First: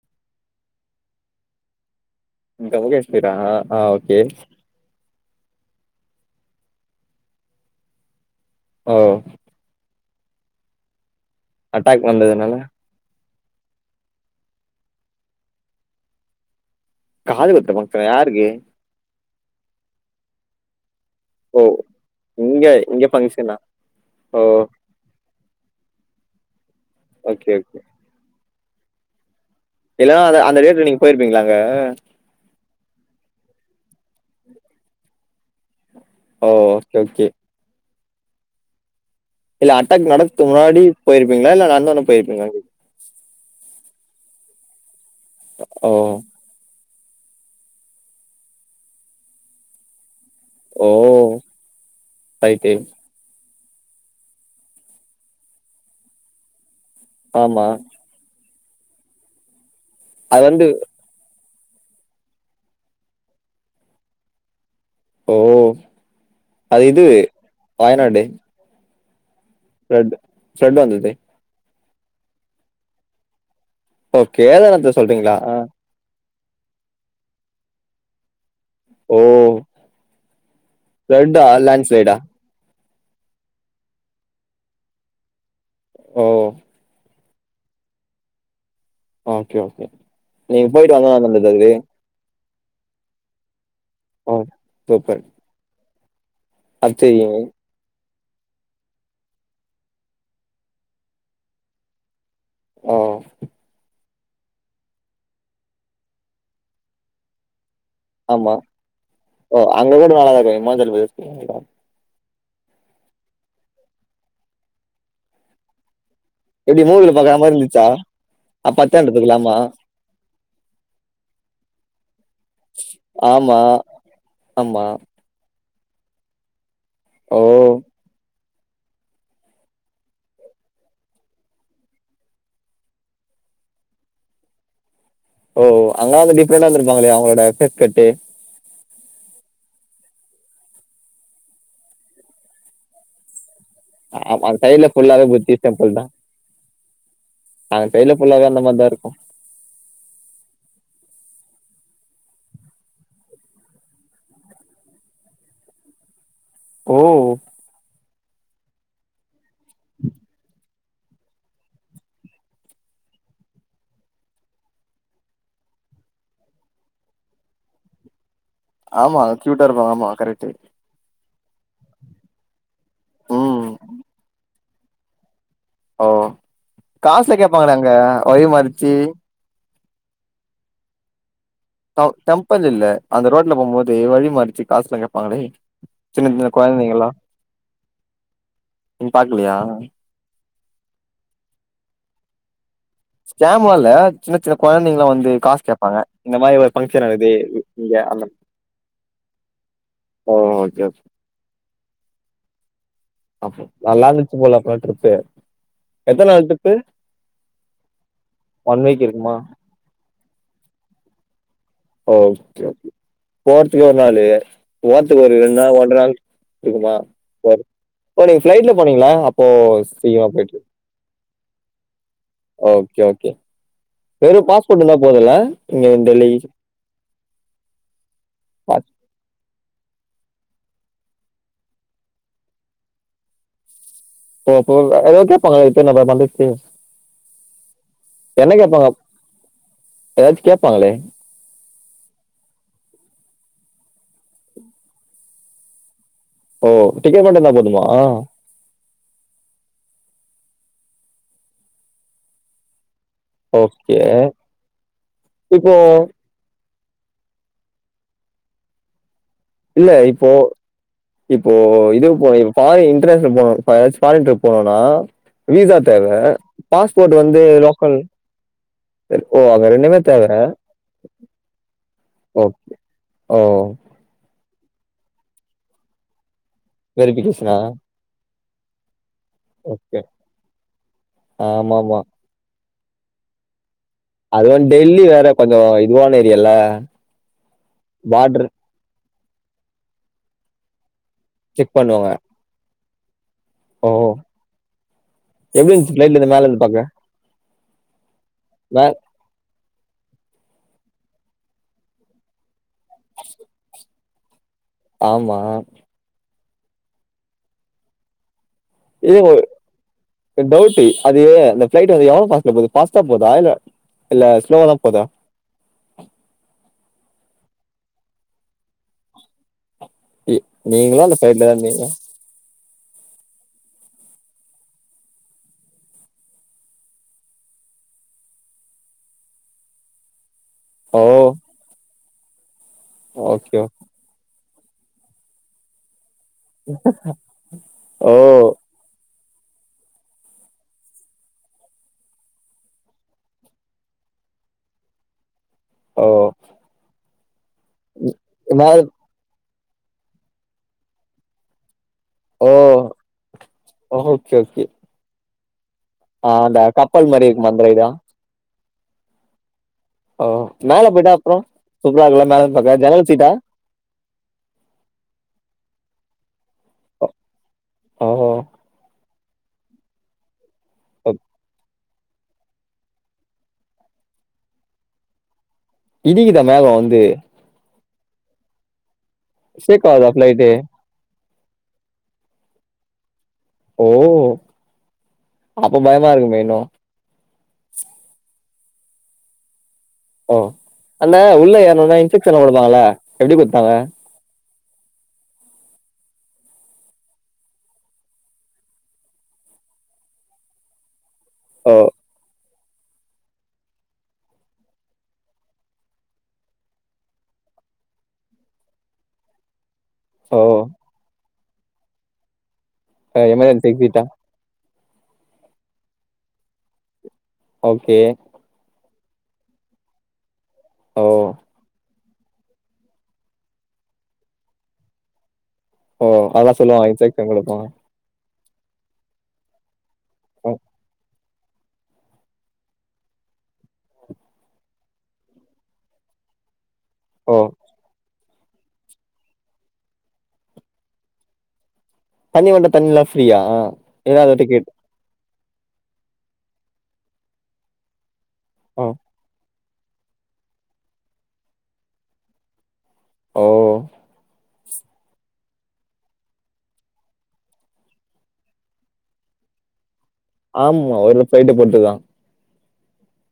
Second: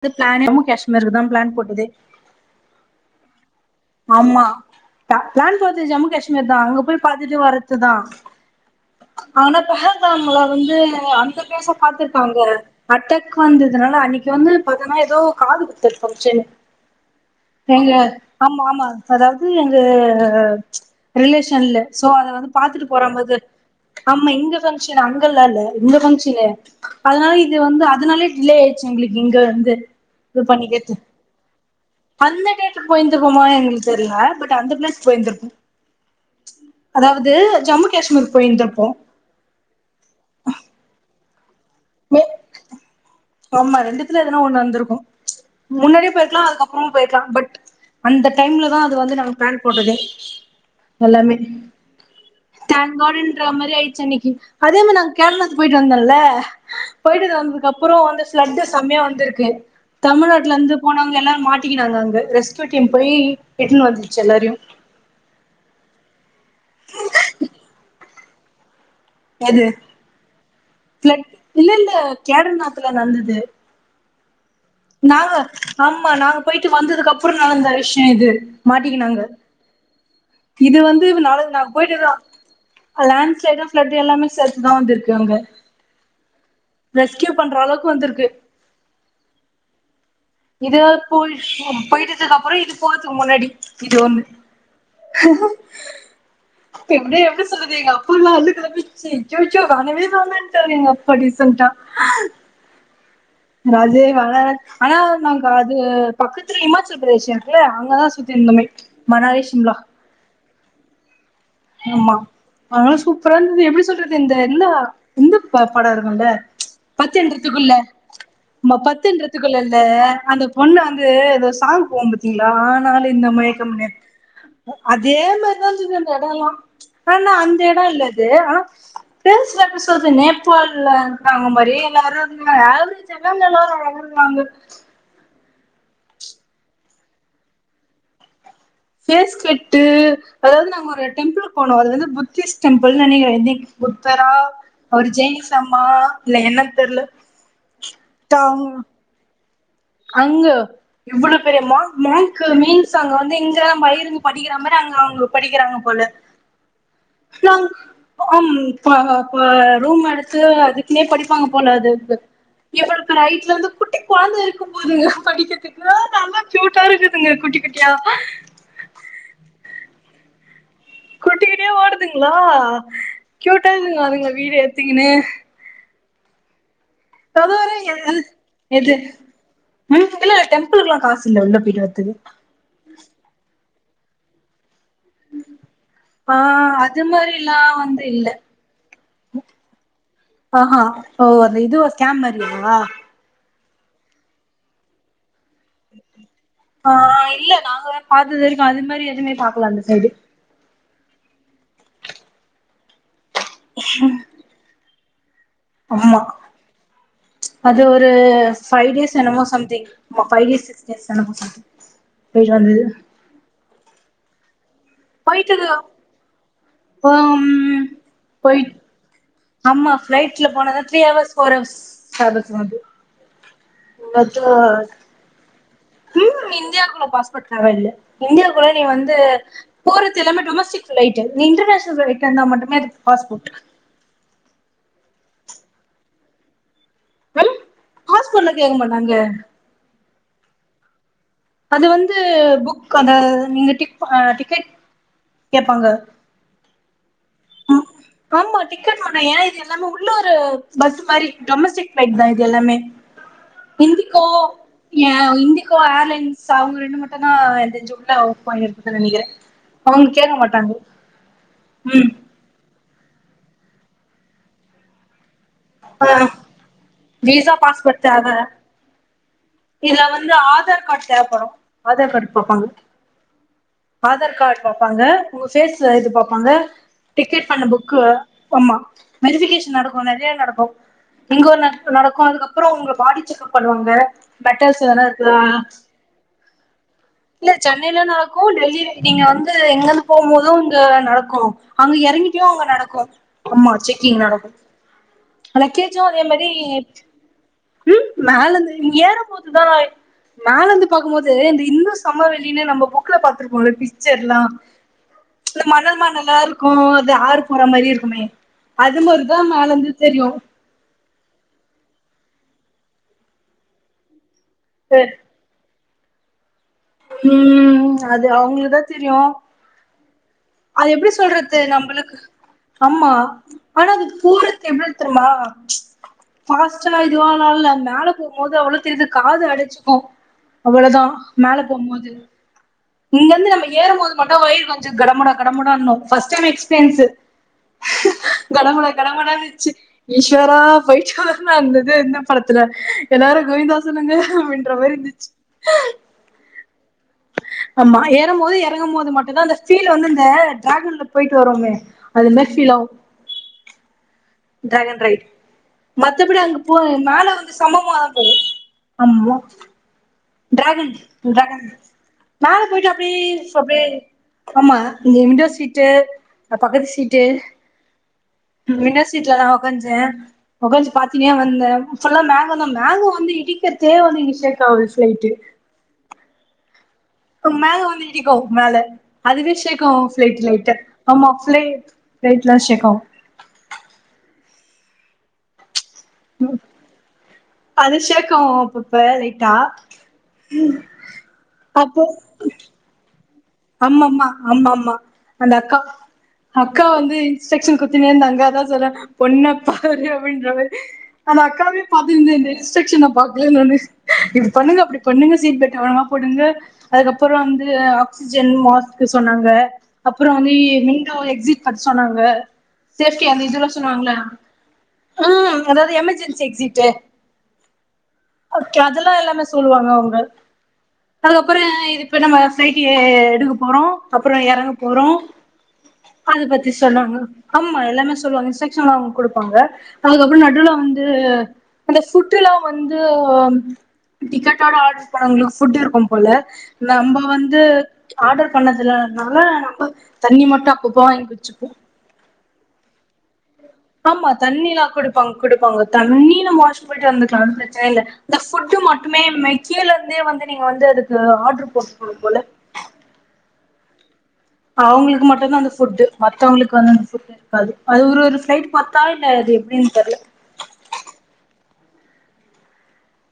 து ப்ளானே ஜம்மு காஷ்மீருக்கு தா ப்ளான் போட்டதே உங்க ஊரு எஸ்டேட்டா ஆமா டா ப்ளான் போட்து ஜம்மு காஷ்மீர் தா அங்க போய் பாத்துட்டு வரதுதா ஓ ஆனா பெஹல்காம்ல வந்து அந்த ஃபேஸ அட்டாக் பாத்துருப்பாங்க வந்ததுனால அட்ட [unintelligible] வந்ததுனால அன்னிக்கு வந்து பாத்தன்னா எதோ காது குத்தற ஃபங்க்ஷன் காது குத்தற ஃபங்க்ஷனா யாருக்கு அ அதாவ்து எங்க ஓ ரிலேஷன்ல சோ அத வந்து இங்க பாத்துட்டு இங்க போறம் போது பங்க்ஷனா ஆம்மா ஓ இங்க ஃபங்க்ஷன் அங்கல்லா இல்ல இந்த ஃபங்க்ஷனு அதுனால ஓகே இது ஓகே வந்து அதுனாலே டிலே ஆயிர்ச்சு எங்களுக்கு இங்க வந் இல்ல அத அந்த டேட்ல நீங் போயிர்ப்பீங்களாங்க அந்த டேட்ல போயிர்ந்திருப்பமா எங்களுக்கு தெரில பட் அந்த ப்ளேஸ் போயிர்ந்திர்ப்போ ஓ ஓகே ஓகே அதாவது ஜம்மு காஷ்மீர்க் போயிர்ந்திர்ப்போ இல்ல அட்டாக் நடக்துக் முன்னாடி போயிருப்பீங்களா இல்ல நடந்தொன்னே மே போயிருப்பீங்களானு கேக் ஆமா ரெண்டுத்துல எதுனா ஒன் நட்ந்திருக்கு ஓ முன்னாடியே போயிர்க்கலா அதுக்கப் றோ போயிர்க்கலா பட் அந்த டைம்ல தா அது வந்து நாங்க ப்ளான் போட்டது ஓ எல்லார்மே ரைட்டு தேங் காடு ன்ற மாரி ஆயிர்ச்சி அன்னிக்கு அதே மார் நாங் கேரளாக்கு போயிட்டு வந்தோல்ல போயிட்டு ஆமா வந்ததுக்கப் அந்த ஃப்ளட்டு செமையா வந்திருக்கு அது வந்து தமிழ்நாட்லருந்து போனாங்க எல்லாரு மாட் டிகினாங்க அங்க ரெஸ்க்யூ டீம் போயி எட்துன்னு வந்துருச்சி எல்லாரியு ஓ அது இது வயநாடு எது ஃப்ளட் ஃப்ளட் வந்தது ஃப்ல இல்ல இல்ல கேதர்நாத்துல நட்ந்தது ஓ கேதாரநாத்த சொல்றீங்களா நாங்க ஆ. ஆமா நாங்க போய்ட்டு வந்ததுக்கப்றோ நடந்த விஷ்யோ இது ஓ மாட்டிகினாங்க இது வந்து நாள ஃப்ளட்டா நாக் போய்ட்ருக்றோ லேண்ட்ஸ்லைடா அ லேண்ட் ஸ்லைடு ஃப்ளட்டு எல்லாமே சேத்து தா வந்திருக்கு அங்க ஓ ரெஸ்க்யூ பண்றளவுக்கு வந்திருக்கு ஓகே ஓகே நீங்க இதே போயிட்டு வந்தோன போய் நடந்தது அது ஷ் போய்ட்டதுக்கப் பறோ இது போறதுக் முன்னாடி இது ஒன்னு ஓ சூப்பர் இப்ப அது எப்டி தெரியும் எப்டி சொல்றது எங்கப் குல்லா அல்லு காப்பிச்சே சோச்சோ வேணவே வேணான்ட்டாரு எங்கப்பா டீசன்ட்டா ஓ ராஜு வேணா ஆனா நாங்க அது பக்கத்துல ஹிமாச்சல் பிரதேஷ் இருக்குல்ல அங் க தா சுத்தி ஆமா இர்ந்தமே மனாலி, ஓ ஷிம்லா அங்க கூட நல்லாதா இருக்கும் இமாச்சல பிரதேஷ் ஆமா ஆனாலு சூப்பரா இர்ந்துது எப்டி சொல்றது இந்த என்ன இந்த ப படோ இரு ல்ல எப்டி மூவில பாக்குற மாரி பத்தென்றதுகுள்ள இருந்துச்சா மா பத்தாண்டுத்துக்குலாமா பத்தென்றதுகுள்ள இல்ல அந்த ஒன்னவந்து ஏதோ சாங் போங்குது திங்ளா ஆனாலு இந்த ஆமா மைகம் நேத் ஆமா அதே மாரிதா சொன்னாங்க அந்தெடொலா ஆனா ஓ அந்த எடோ இல்லது ஆனா பேஸ்றப்ப சொல்றேங்க இப்போலா தாங்கும்படி எல்லாரு இருங்க ஆவ்து செல்லவ்ங்கெல்லாரு ஆ வாங்க ஓ அங்கலா வந்து டிப்ரெண்டா இருந்துருப்பாங்ளே அவங்ளோட ஃபேஸ் கட்டு ஃபேஸ் கட்டு அதாவ்து நாங்க ஒரு டெம்புள்க் போனோ அது வந்து புத்திஸ்ட் டெம்பிள்ன் நெனைக்கறே இனிக் புத்தரா அந்த சைட்ல அவரு ஃபுல்லாவே ஜெய்னிசம்மா இல்ல என்ன தெர்ல அந் சைட்ல ஃபுல்லாவே அந்த தாங் மாரிதாருக்கு அங்க இவ்வளோ பெரிய மாங்க் மாங்க்கு மீன்ஸ் அங்க வந்து இங்கதாபா இருந்து படிக்கறமாரி அங்க அவ்ங்க படிக்கறாங்க போல ஓ நாங் அம் ப அப்ப ரூம் எடுத்து அது ட்லயே படிப்பாங்கபோல அது இவுருக்கு ரைட்ல வந்து குட்டி கொழந்த இருக் போம்போது படிகத்துக்கு நல்லா க்யூட்டா இருக்குதுங்க குட்டி குட்டியா ஆமா க்யூட்டா இருப்பாங்க ஆமா கரெக்டு குட்டி குட்டியா ஓடுதுங்ளா ம் க்யூட்டா இக்குதுங்க அதுங்கள வீடியோ எத்துகுன்னு ஓஹோ காசுலா கேப்பாங்ளே அங்க வலி மறிச்சி நிம்த்துல டெம்பிள்கலா காஸ் தா டெம்பிள் இல்ல அந்த ரோட்ல போமோது வழி மறிச்சுட் காசுலா கேப்பாங்ளே சின்ன ஆ சின்ன அது கொழந்தைங்களா மாரில்லா வந்து இல்ல நீங் பாக்கலயா ஆஹா ஓ அந்த இதுல ஸ்கேம் பண்ணிருக்காங்ளா கேம்வால்ல சின்ன சின்ன கொழந்தைங்களா வந்து காஸ் கேப்பாங்க இந்த மாரி ஒரு ஆ ஃபங்க்ஷன் வர்து இல்ல நாங்க இங்க அந்த பாத்தது வரைக்கு அது மாரி எதுவுமே பாக்கல அந்த சைடு ஓ சேர் பாப்போ நல்லாந்துச்சு போல போன ட்ரிப்பு ஆமா எத்தனாள் ட்ரிப்பு அது ஒரு ஒன் ஃபைவ் வீக் டேஸ் இருக்குமா எனமோ சம்திங் ஆமா ஃபைவ் டேஸ் சிக்ஸ் டேஸ் எனமோ சம்திங் ஓ போயிட்டு ஓக்கே வந்தது போர்துகே ஒரு நாளு போர்துக்கு ஒரு போயிட்டு ரெண் நாள் ஒன்ற நாள் இருக்குதா ம் ஓ நீங்க போயிட் ஃப்ளைட்ல போனீங்குல ஆமா ஃப்ளைட்ல போனாதா three hours four hours travels ஆகுது வேறு பாஸ்போட் இருந்தா போதுல இங்க டெல்லி பாஸ்போட் தேவல்ல இந்தியாக்குள்ள நீ வந்து போறத் து எல்லாமே டொமஸ்டிக் ஃப்ளைட்டு நீ இன்டர்நேஷ்னல் ஃப்ளைட்லருந்தா மட்டுமே அதுக் பாஸ்போட் போவ போவ எதாத் கேப்பாங்ளா இப்ப நம்ப வந்துச்சு கம் பாஸ்போட்லா கேக்க மாட்டாங்ளே எதாச் கேப்பாங்ளே அது வந்து புக் அந்த நீங்க டிக் ஆ டிகெட் கேப்பாங்க ஓ டிக்கெட் மட்டு இருந்தா போதுமா ஆமா டிக்கெட் ஆமா ஏ இது எல்லாமே உள்ளூரு பஸ்ஸு மாரி டொமஸ்டிக் ஃப்ளைட் தா இது எல்லாமே ஓகே இன்டிகோ ஏ இப்போ இன்டிகோ ஆர்லைன்ஸ் ப அவுங்க ரெண்டு மட்டுதா எனக் தெஞ்சு உள்ள வொர்க் பண்ணிருக்குது நெனைகுற இல்ல இப்போ இப்போ இது ம் இப்போ ஃபாரின் வகேஷன் போனு இப்ப எதாசு ஃபாரின் ட்ரிப் போனுனா வீசா தேவ ஆ பாஸ்போட் வந்து விசா லோக்கல் பாஸ்போர்ட் தேவ ஓ அங்க ரெண்டுமே இதுல தேவ வந்து ஆதார் காட் தேவபடு ஆதார் காட் ஓ பாப்பாங்க ஓ ஆதார் காட் பாப்பாங்க உங்க ஃபேஸ்ல இது பாப்பாங்க டிக்கெட் வெரிஃபிகேஷனா பண்ண புக்கு ஆமா வெரிஃபிகேஷன் ஓகே நடக்கு நெறய நடக்கு இங்க ஒரு ஆமா நட் ஆமா நடக்கு அதுக்கப் அப்றோ உங்கள பாடி செக்கப் பண்ணுவாங்க அதுவு பெட்டல்ஸ் டெல்லி எதனா வேற இருக்குதா கொஞ்சோ இதுவான ஏரியால இல்ல சென்னைல நடகு பார்டர் டெல்லில நீங்க வந்து எங்காது போம்மோது உங்க நடக் கு செக் அங்க பண்ணுவாங்க எறங்கிட்டியு அங்க நடக்கு ஆமா ஓ செக்கீங் நடக்கு எப்டி இருந்துச்சு லகேச்சு ஃபிளைட்ல அதே இருந்து மேல மாரி இருந்து பாக்க ம் மேலந்து மே ஏற போதுதா மேலந்து பாக்குபோது இந்த இந்து சமவெளினு நம்ம புக்குல பாத்துருக்கோம்ல பிக்சர்லா ஆமா இந்த மணல் மணலா இருக்கு அது ஆறு போற மாரி இருக்குமே அது ஏ மாரிதா மேல இருந்து தெரியு டவுட் அது ஏ இந்த ஃபிளைட் வதியோ ஃபாஸ்ட்ல போது ஃபாஸ்டா போதா இல்ல இல்ல ஸ்லோவா தா போதா ம் அது அவுங்களுதா தெரியு அது நீங்களா எப்டி இல்ல ஃபிளைட்ல தா சொல்றது இருந்தீங்க நம்புளுக்கு ஆம்மா ஆனா அது தூறத் எவ்ளோ தெருமா ஃபாஸ்டா இதுவால் ல்ல மேல போம்போது அவ்ளோ தெரிது காது அடச்சுக்கு அவ்ளோதா ஓ மேலே போம் போது இங்க வந்து ஓகே நம்ம ஏறும்போது மட் ன்னா வயிறு கொஞ்சோ கடமுடா கடமுடானு ஃபஸ்ட்டன்ன எக்ஸிபியன்ஸ்சு ஓ கட முட கடமுடனு ஈஸ்வரா போய்ட் இருந்தது இந்த படத்துல எல்லாரு கோய்ந்தா சொல்லுங்க அப்டின்ற மாரி இருந்துச்சு ஓ ஆமா ஏறு போது மேல எறங்கு போது மட்டு தா அந்த சீல் வந்து இந்த டிராகன்ல போயிட்டு வருமே அது ஓ மாரி feel okay okay dragon ride ஆ மத்தபடி அங்க அந்த போ கப்பல் மேல மாரி இருக்குமா வந்து அந்த ரைடா சம்மதா போவு ஆமா ஓ மேல டிராகன் போயிட்டா அப்றோ டிராகன் சூப்பரா இருக்குல்ல இருந்து மேல பாக்க போட்டு ஜன்னல் அப்டி சீட்டா [unintelligible] ஆமா இந்த விண்டோ சீட்டு பக்கத்து ஓ சீட்டு ஓ வினோ சீட்ல நா உக்கான்ச்சே உகான்ஞு ஓ பாத்தினே வந்த ஃபுல்லா மேகந்த மேங்க வந்து இடிக்கிறதே வந்து இங்கிஷேக் ஆவ் ப்ளைட்டு இடிகிதா மேக வந்து மேக வந்து இடிக்கு மேல அதுவே சேக் ஷேக் ஆகு ஆவுதா ப்ளைட் ஃப்ளைட்டு லைட்ட ஆமா பிளே ப்ளைட்ல சேக் ஆவு ஓ அப்ப பயமா இருக்குமே இன்னு அது சேக் ஆவு அப்பப்ப லைட்டா ஓ அந்த உள்ள ஏர்னோன்ன அப்போ இன்செக்ஷன் கொடுப்பாங்கள எப்டி கொட்த்தாங்க ஆம்மாமா அந்த அக்கா அக்கா வந்து இன்ஸ்ட்ரக்ஷன் குத்தினேந்துங்க தா சொல்றே பொண்ணப்பாரு அப்படின்றவர்ரு அந்த ஓ அக்காவே பாத்தி [unintelligible] இன்ஸ்ட்ரக்ஷன பாக்கல நானு இப்ண்ணுங்க அப்பண்ணுங்க சீட் பெட்மா போடுங்க அதுக்கப்புற வந்து ஆக்சிஜன் மாஸ்க் சொன்னாங்க அப்புறோ ஓ வந்து விண்டோ எக்ஸிட் பத் சொன்னாங்க சேப்டி அந்த இதுல்லா எமர்ஜென்சி எக்ஸிட்டா சொல்லுவாங்களா ஆ அதாவது எமெர்ஜென்சி எக்சிட்டு ஓகே கே அதெல்லா எல்லாமே சொல்லுவாங்க அவங்க ஓ அதுக்கப்புற இப்ப நம்ம ஃப்ளைட் எடுக்க போறோ அப்றோ எறங்க போறோ ஓ அது அதெல்லா பத்தி சொல்லுவாங்க சொன்னாங்கோ இன்ஜெக்ஷன் குடுப்பாங்க ஆமா எல்லாமே சொல்வாங்க இன்ஸ் செக்ஷன் அவங்க கொடுப்பாங்க அதுக்கப்புற ஓ நடுல வந்து அந்த சுற்றுலா வந்து டிக்கெட்டோட ஆர்டர் பண்ணவங்களுக்கு புட் இருக்கு போல நம்ம ஓ வந் ஆர்டர் பண்ணதுலனால நம்ம தண்ணி மட்டும் அப்பப்ப வாங்கி வச்சுப்போ தனி வண்ட தண்ணில்லா ஃப்ரீயா இல்ல ஆமா அது தண்ணி டிக்கெட் எல்லா குடுப்பாங்க குடுப்பாங்க தண்ணி நம் வாஸ் போயிட்டு வந்துக்கலா அது பிரச்சன இல்ல இந்த ஃபுட்டு ஓ மட்டுமே மெக்கேல இருந்தே வந்து நீங்க வந்து அதுக்கு ஆர்டரு போட்டுக்கணு போல ஓ அவங்களுக்கு மட்டு தா அந்த புட்டு மத்தவங்களுக்கு வந்து அந்த புட் இருக்காது அது ஒரு ஒரு பிளைட் பத்தா இல்ல எப்டின் தெர்ல ஆமா ஒரு ஃபிளைட்டு போட்டுதா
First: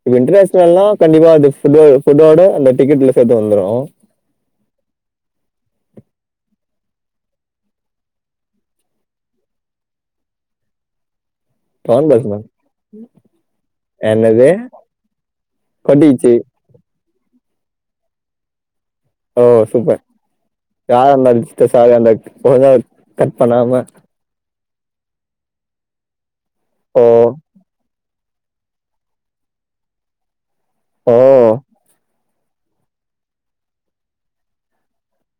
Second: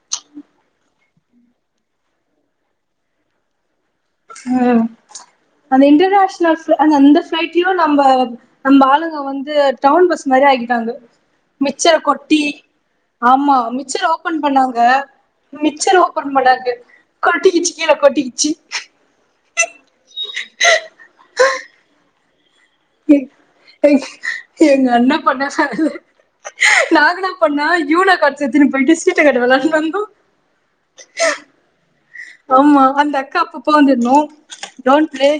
இப்ப இன்டர்நேஷனல்லா கண்டிப்பா அந்த ஃபுட்டோட ஃபுட்டோட அந்த டிக்கெட்ல சேத்து வந்துரு ஆ அந்த இன்டர்நேஷ்னல் ஆஹா அந்த ஃபிளைட்லயு நம்ப நம்ப ஆளுங்க வந்து டவுன் பஸ் மாரி ஆக்கிடாங்க மிச்ச டவுன் பஸ் கொட்டி மேம். ஆமா மிச்சர் ஓபன் என்னது? பண்ணாங்க மிச்சர் ஓபன் கொட்டிக்கிச்சு. பண்ணாங்க கொட்டிக்கிச்சு கீழே கொட்டிக்கிச்சு ஓ சூப்ப யார் அந்த அதிச்ட்ட சாதா பேக் சொல்லுங்க கட் பண்ணாம எங் எங்க அண்ண பண்ணா சார் ஓ! நாங்க என்னா பண்ணா யூனோ காட்ஸ் எத்துனு போய்ட்டு ஸீட்டகட் வெளாண்டு வந்தோ ஓ ஆமா அந்த அக்கா அப்ப அப்போ வந்து மா டோன்ட் ப்ளே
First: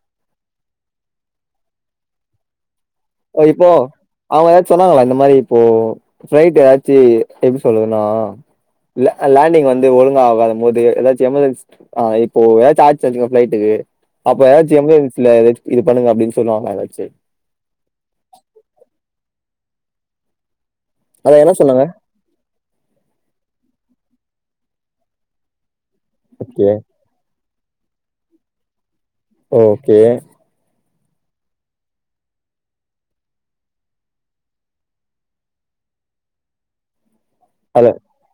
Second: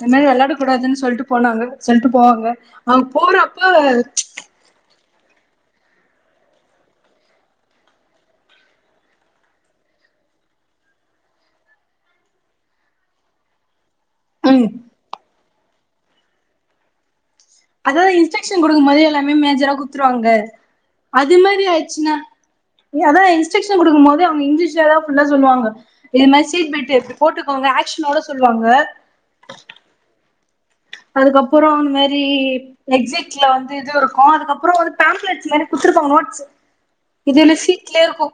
அது மாரி வெளாடக் கூடாதுன்னு சொல்ட்டு போனாங்க சொல்ட்டு போவாங்க அவங்க ஓ போறப்ப இப்போ அவங்க ஏதாச்சு சொன்னாங்களா இந்த மாரி இப்போ ஃப்ளைட்ல எதாச்சு எப்டி சொல்றதுன்னா ல லேண்டிங் வந்து ஒழுங்கா ஆகாதும் போது ஏதாச்சு எமர்ஜென்ச் ஆ இப்போ ஏதாச்சு ஆச்சு அப்டிங்னா ஃபிளைட்டுக்கு அப்ப ம் ஏதாச்சு எம்ஜன்ஸில எதாச்சு இது பண்ணுங்க அப்டின்னு சொல்லுவாங்களா ஏதாச்சு அதா இன்ஸ்ட்ரக்ஷன் கொடுக்கும்போது எல்லாமே மேஜரா குத்துருவாங்க அது அத என்ன மாரி சொன்னாங்க? ஆயிச்சுனா அதா இன்ஸ்ட்ரக்ஷன் கொடுக்கும் போது இல்ல அவங்க இங்கிலீஷ்ல தா ஃபுல்லா சொல்லுவாங்க இ மாரி ஓகே. சீட் பெல்டு எத்து போட்டுக் அவங்க ஆக்ஷனோட சொல்லுவாங்க ஓகே. அதுக்கப்பறோ அந் மாரி எக்ஸிட்ல வந்து இது இருக்கு அதுக்கப்புறோ வந்து பாம்ப்லெட்ஸ் மாரி குடு இருப்பாங்க நோட்ஸ் இது என்ன அல சீட்லே இருக்கு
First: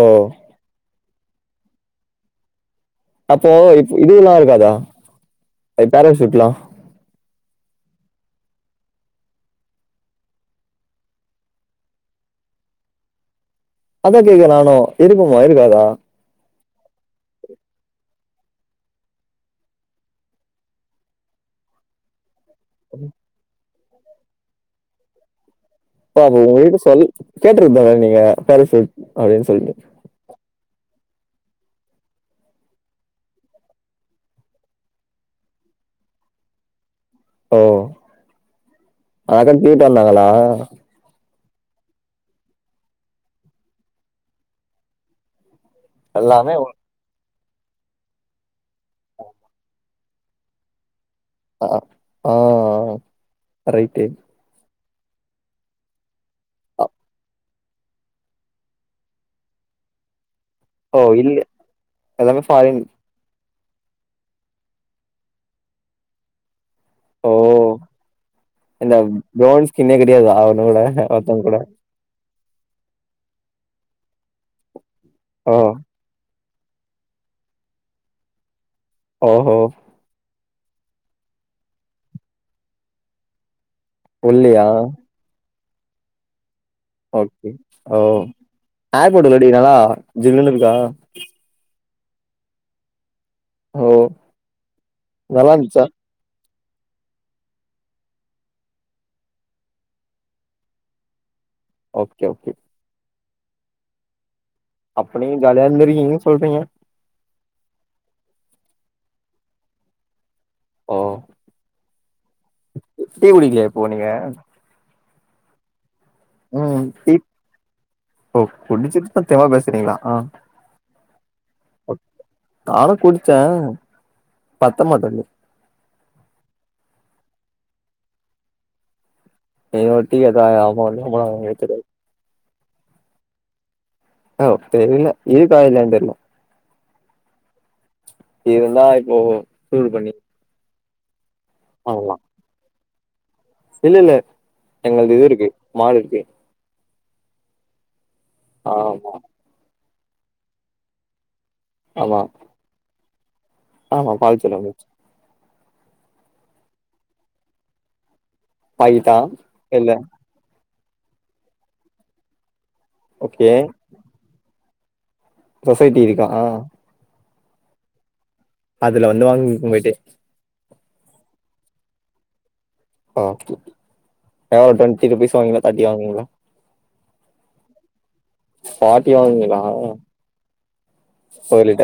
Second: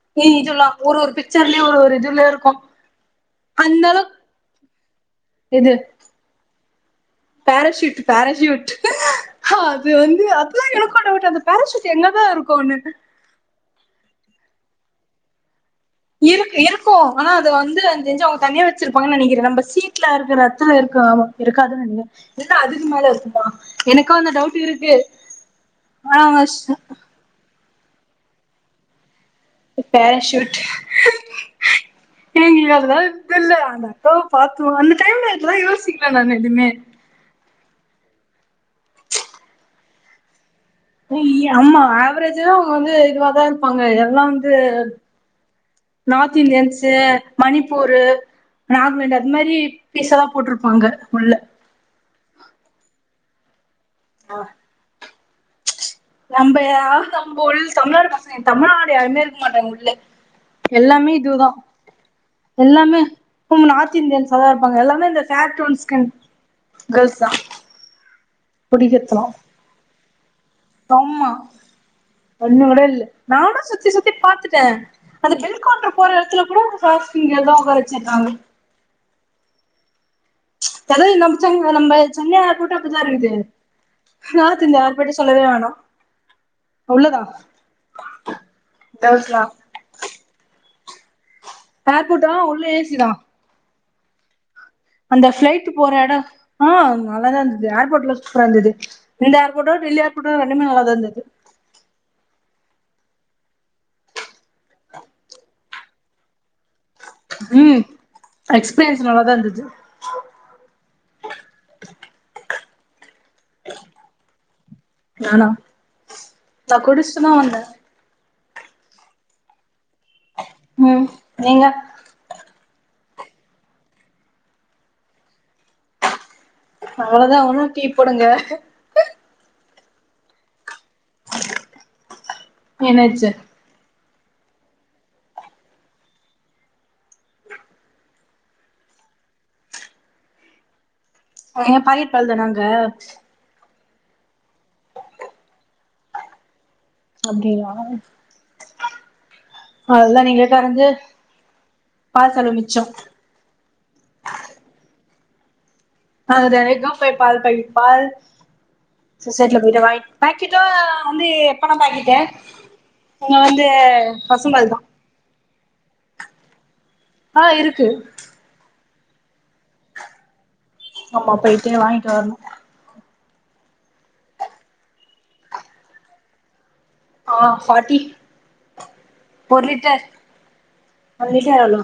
ஓ ஏ இதுல்லா ஒரு ஒரு பிக் ச்சர்ல ஒரு இதுல இருக்கு அப்போ அந்த அளவு இதுல்லா இருக்காதா பேரஷூட்ல்லா பேரஷூட் பேரஷூட் ஹா அது வந்து அதுதா எனக்கு டவுட்டு அந்த பேராஷூட் எங்கதா இருக்குன்னு அதா கேக்கற நானு இருக்குமா இருக்காதா இக்கு இருக்கு ஆனா அது வந்து என்கு தெரிஞ்சு அவங்க தனியா வெச்சிருப்பாங்கன் நெனைக்கிறே நம்ம சீட்ல இருக்குற எத்துல இருக்கு ஆமா இருக்காது நெனக்கிறே இல்ல அதுக்கு மேல இருக்குமா எனக்கு அந்த டவுட் இருக்கு ஆனா ஆ உ உங்ககிட்ட சொல்லு கேட்டிருதே நா நெனக்கிறே பேரஷூட் அப்டின்னு சொல்ட்டு நா நீ நா இருந்தாலு தெர்ல அந்த அக்காவ பா்த்தோ அந்த டைம்ல அப்பில்லா யோசிக்கல நானு எதுவுமே ஓ அதா போய்டு வந்தாங்களா இ ஆமா ஆவரேஜா அவங்க வந்து இதுவதா இருப்பாங்க எல்லா வந்து நாத் எல்லாமே உ இந்தியன்ஸு மணிப்பூரு நாக்மெண்டா அது மாரி பீ பீசாதா போட்ருப்பாங்க உள்ள ஆ ஆ ரைட்டு நம்ப அ யாரு தம் போலீஸ் நம்ம தமிழ்நாடு பசங்க தமிழ்நாடு யாருமே இருக்க மாட்டாங்க உள்ள ஓ எல்லாமே இல்ல இதுதா எல்லாமே ஃபாரின் எல்லாமே நார்த் இந்தியன்ஸ் ஆ தா இருப்பாங்க எல்லாமே அந்த ஃபேர் டோன் ஸ்கின் கேர்ள்ஸ் தா ஓ அந்த புடிக்கறதுலா பிரவுன் ஸ்கின்னே கெ டையாதா ஒன்னு கூட ஆமா ஒருத்தவந்க கூட ஒண்ணு கூட இல்ல நானு சுத்தி சுத்தி பாத்துட்டே அந்த ஓ ஹெலிகாப்டர் போற எடத்துல கூட [unintelligible] உக்கார வெச்சிருக்காங்க ஓஹோ கதவ நம்பபுச்ங்க நம்ப சென்னை கூட்ட அப்டிதா இருக்குது நார்த் ஒல்லியா இந்தியா ஏர்போடு சொல்லவே வேனா ஓகே ஓ [unintelligible] நல்லா ஜில்லுனு இருக்கா ஹேர்போட்டா உள்ள ஏசி தா ஓ அந்த நல்லா பிளைட்டு இருந்துச்சா போற எடோ ஆஹ் நல்லாதா இருந்தது ஏர்போர்ட்லா சூப்பராருந்தது இந்த ஏர் போட்டோ டில்லி ஏர்போட்டோ ரெண்டுமே நல்லாதா இருந்தது ஓகே ஓகே போய்பீங்க ம் எக்ஸ்பீரியன்ஸ் நல்லாதா இருந்தது ஓ டீ குடிக்கலயா இப்போ நீங்க நானா நா ம் டீ குடிச்சிட்டு தா வந்த ஓ குடிச்சிட்டுதா தெம்பா பேசுறீங்ளா ம் நீங்க நானும் குடிச்சே பத்த மாட்டேன்து அவ்ளோதா உன்னு டீ போடுங்க இன்னோரு டீ கேட்டா எங்கம்மா வந்து தா போடுவாங்க வெச்ச பால் என்னாச்சு ஓ தெரியல இருக்கா என்னன்னு தெர்ல இருந்தா இப்போ சூடு பண்ணி ஏ பாக்கெட் பால் தானா அங்க இல்லல்ல எங்கள்து இது இருக்கு மாடு இருக்கு அப்டிங்ளா ஆமா அவ்ள்தா நீங்ளே கறந்து ஆமா பால் செலவு மிச்சோ ஆமா பால் செலவு மிச்சோ அது தெனைக்கும் போய் பால்பாகெட் பால் பாக்கிட்டா சொசைட்டில போயிட்டு இல்ல வாங்க பேக்கெட்டா வந்து எத்தனா பாக்கெட்டு இங்க ஓகே வந்து பசும்பால் தா சொசைட்டி இருக்காஹ் ஆஹ் இருக்கு அதுல வந்தா போய்ட்டு ஆமா போயிட்டே வாங்கிட்டு வர்ணு ஒகே ஆ ஒரு டுவெண்ட்டி ருபீஸ் வாங்குவீங்ளா தேர்ட்டி வாங்குவீங்களா ஆஹ் ஃபாட்டி ஃபார்ட்டி வாங்குவீங்களா ஆ ஒருலிட்டர் ஒருலிட்டர் கோயில்கிட்ட எவ்ளோ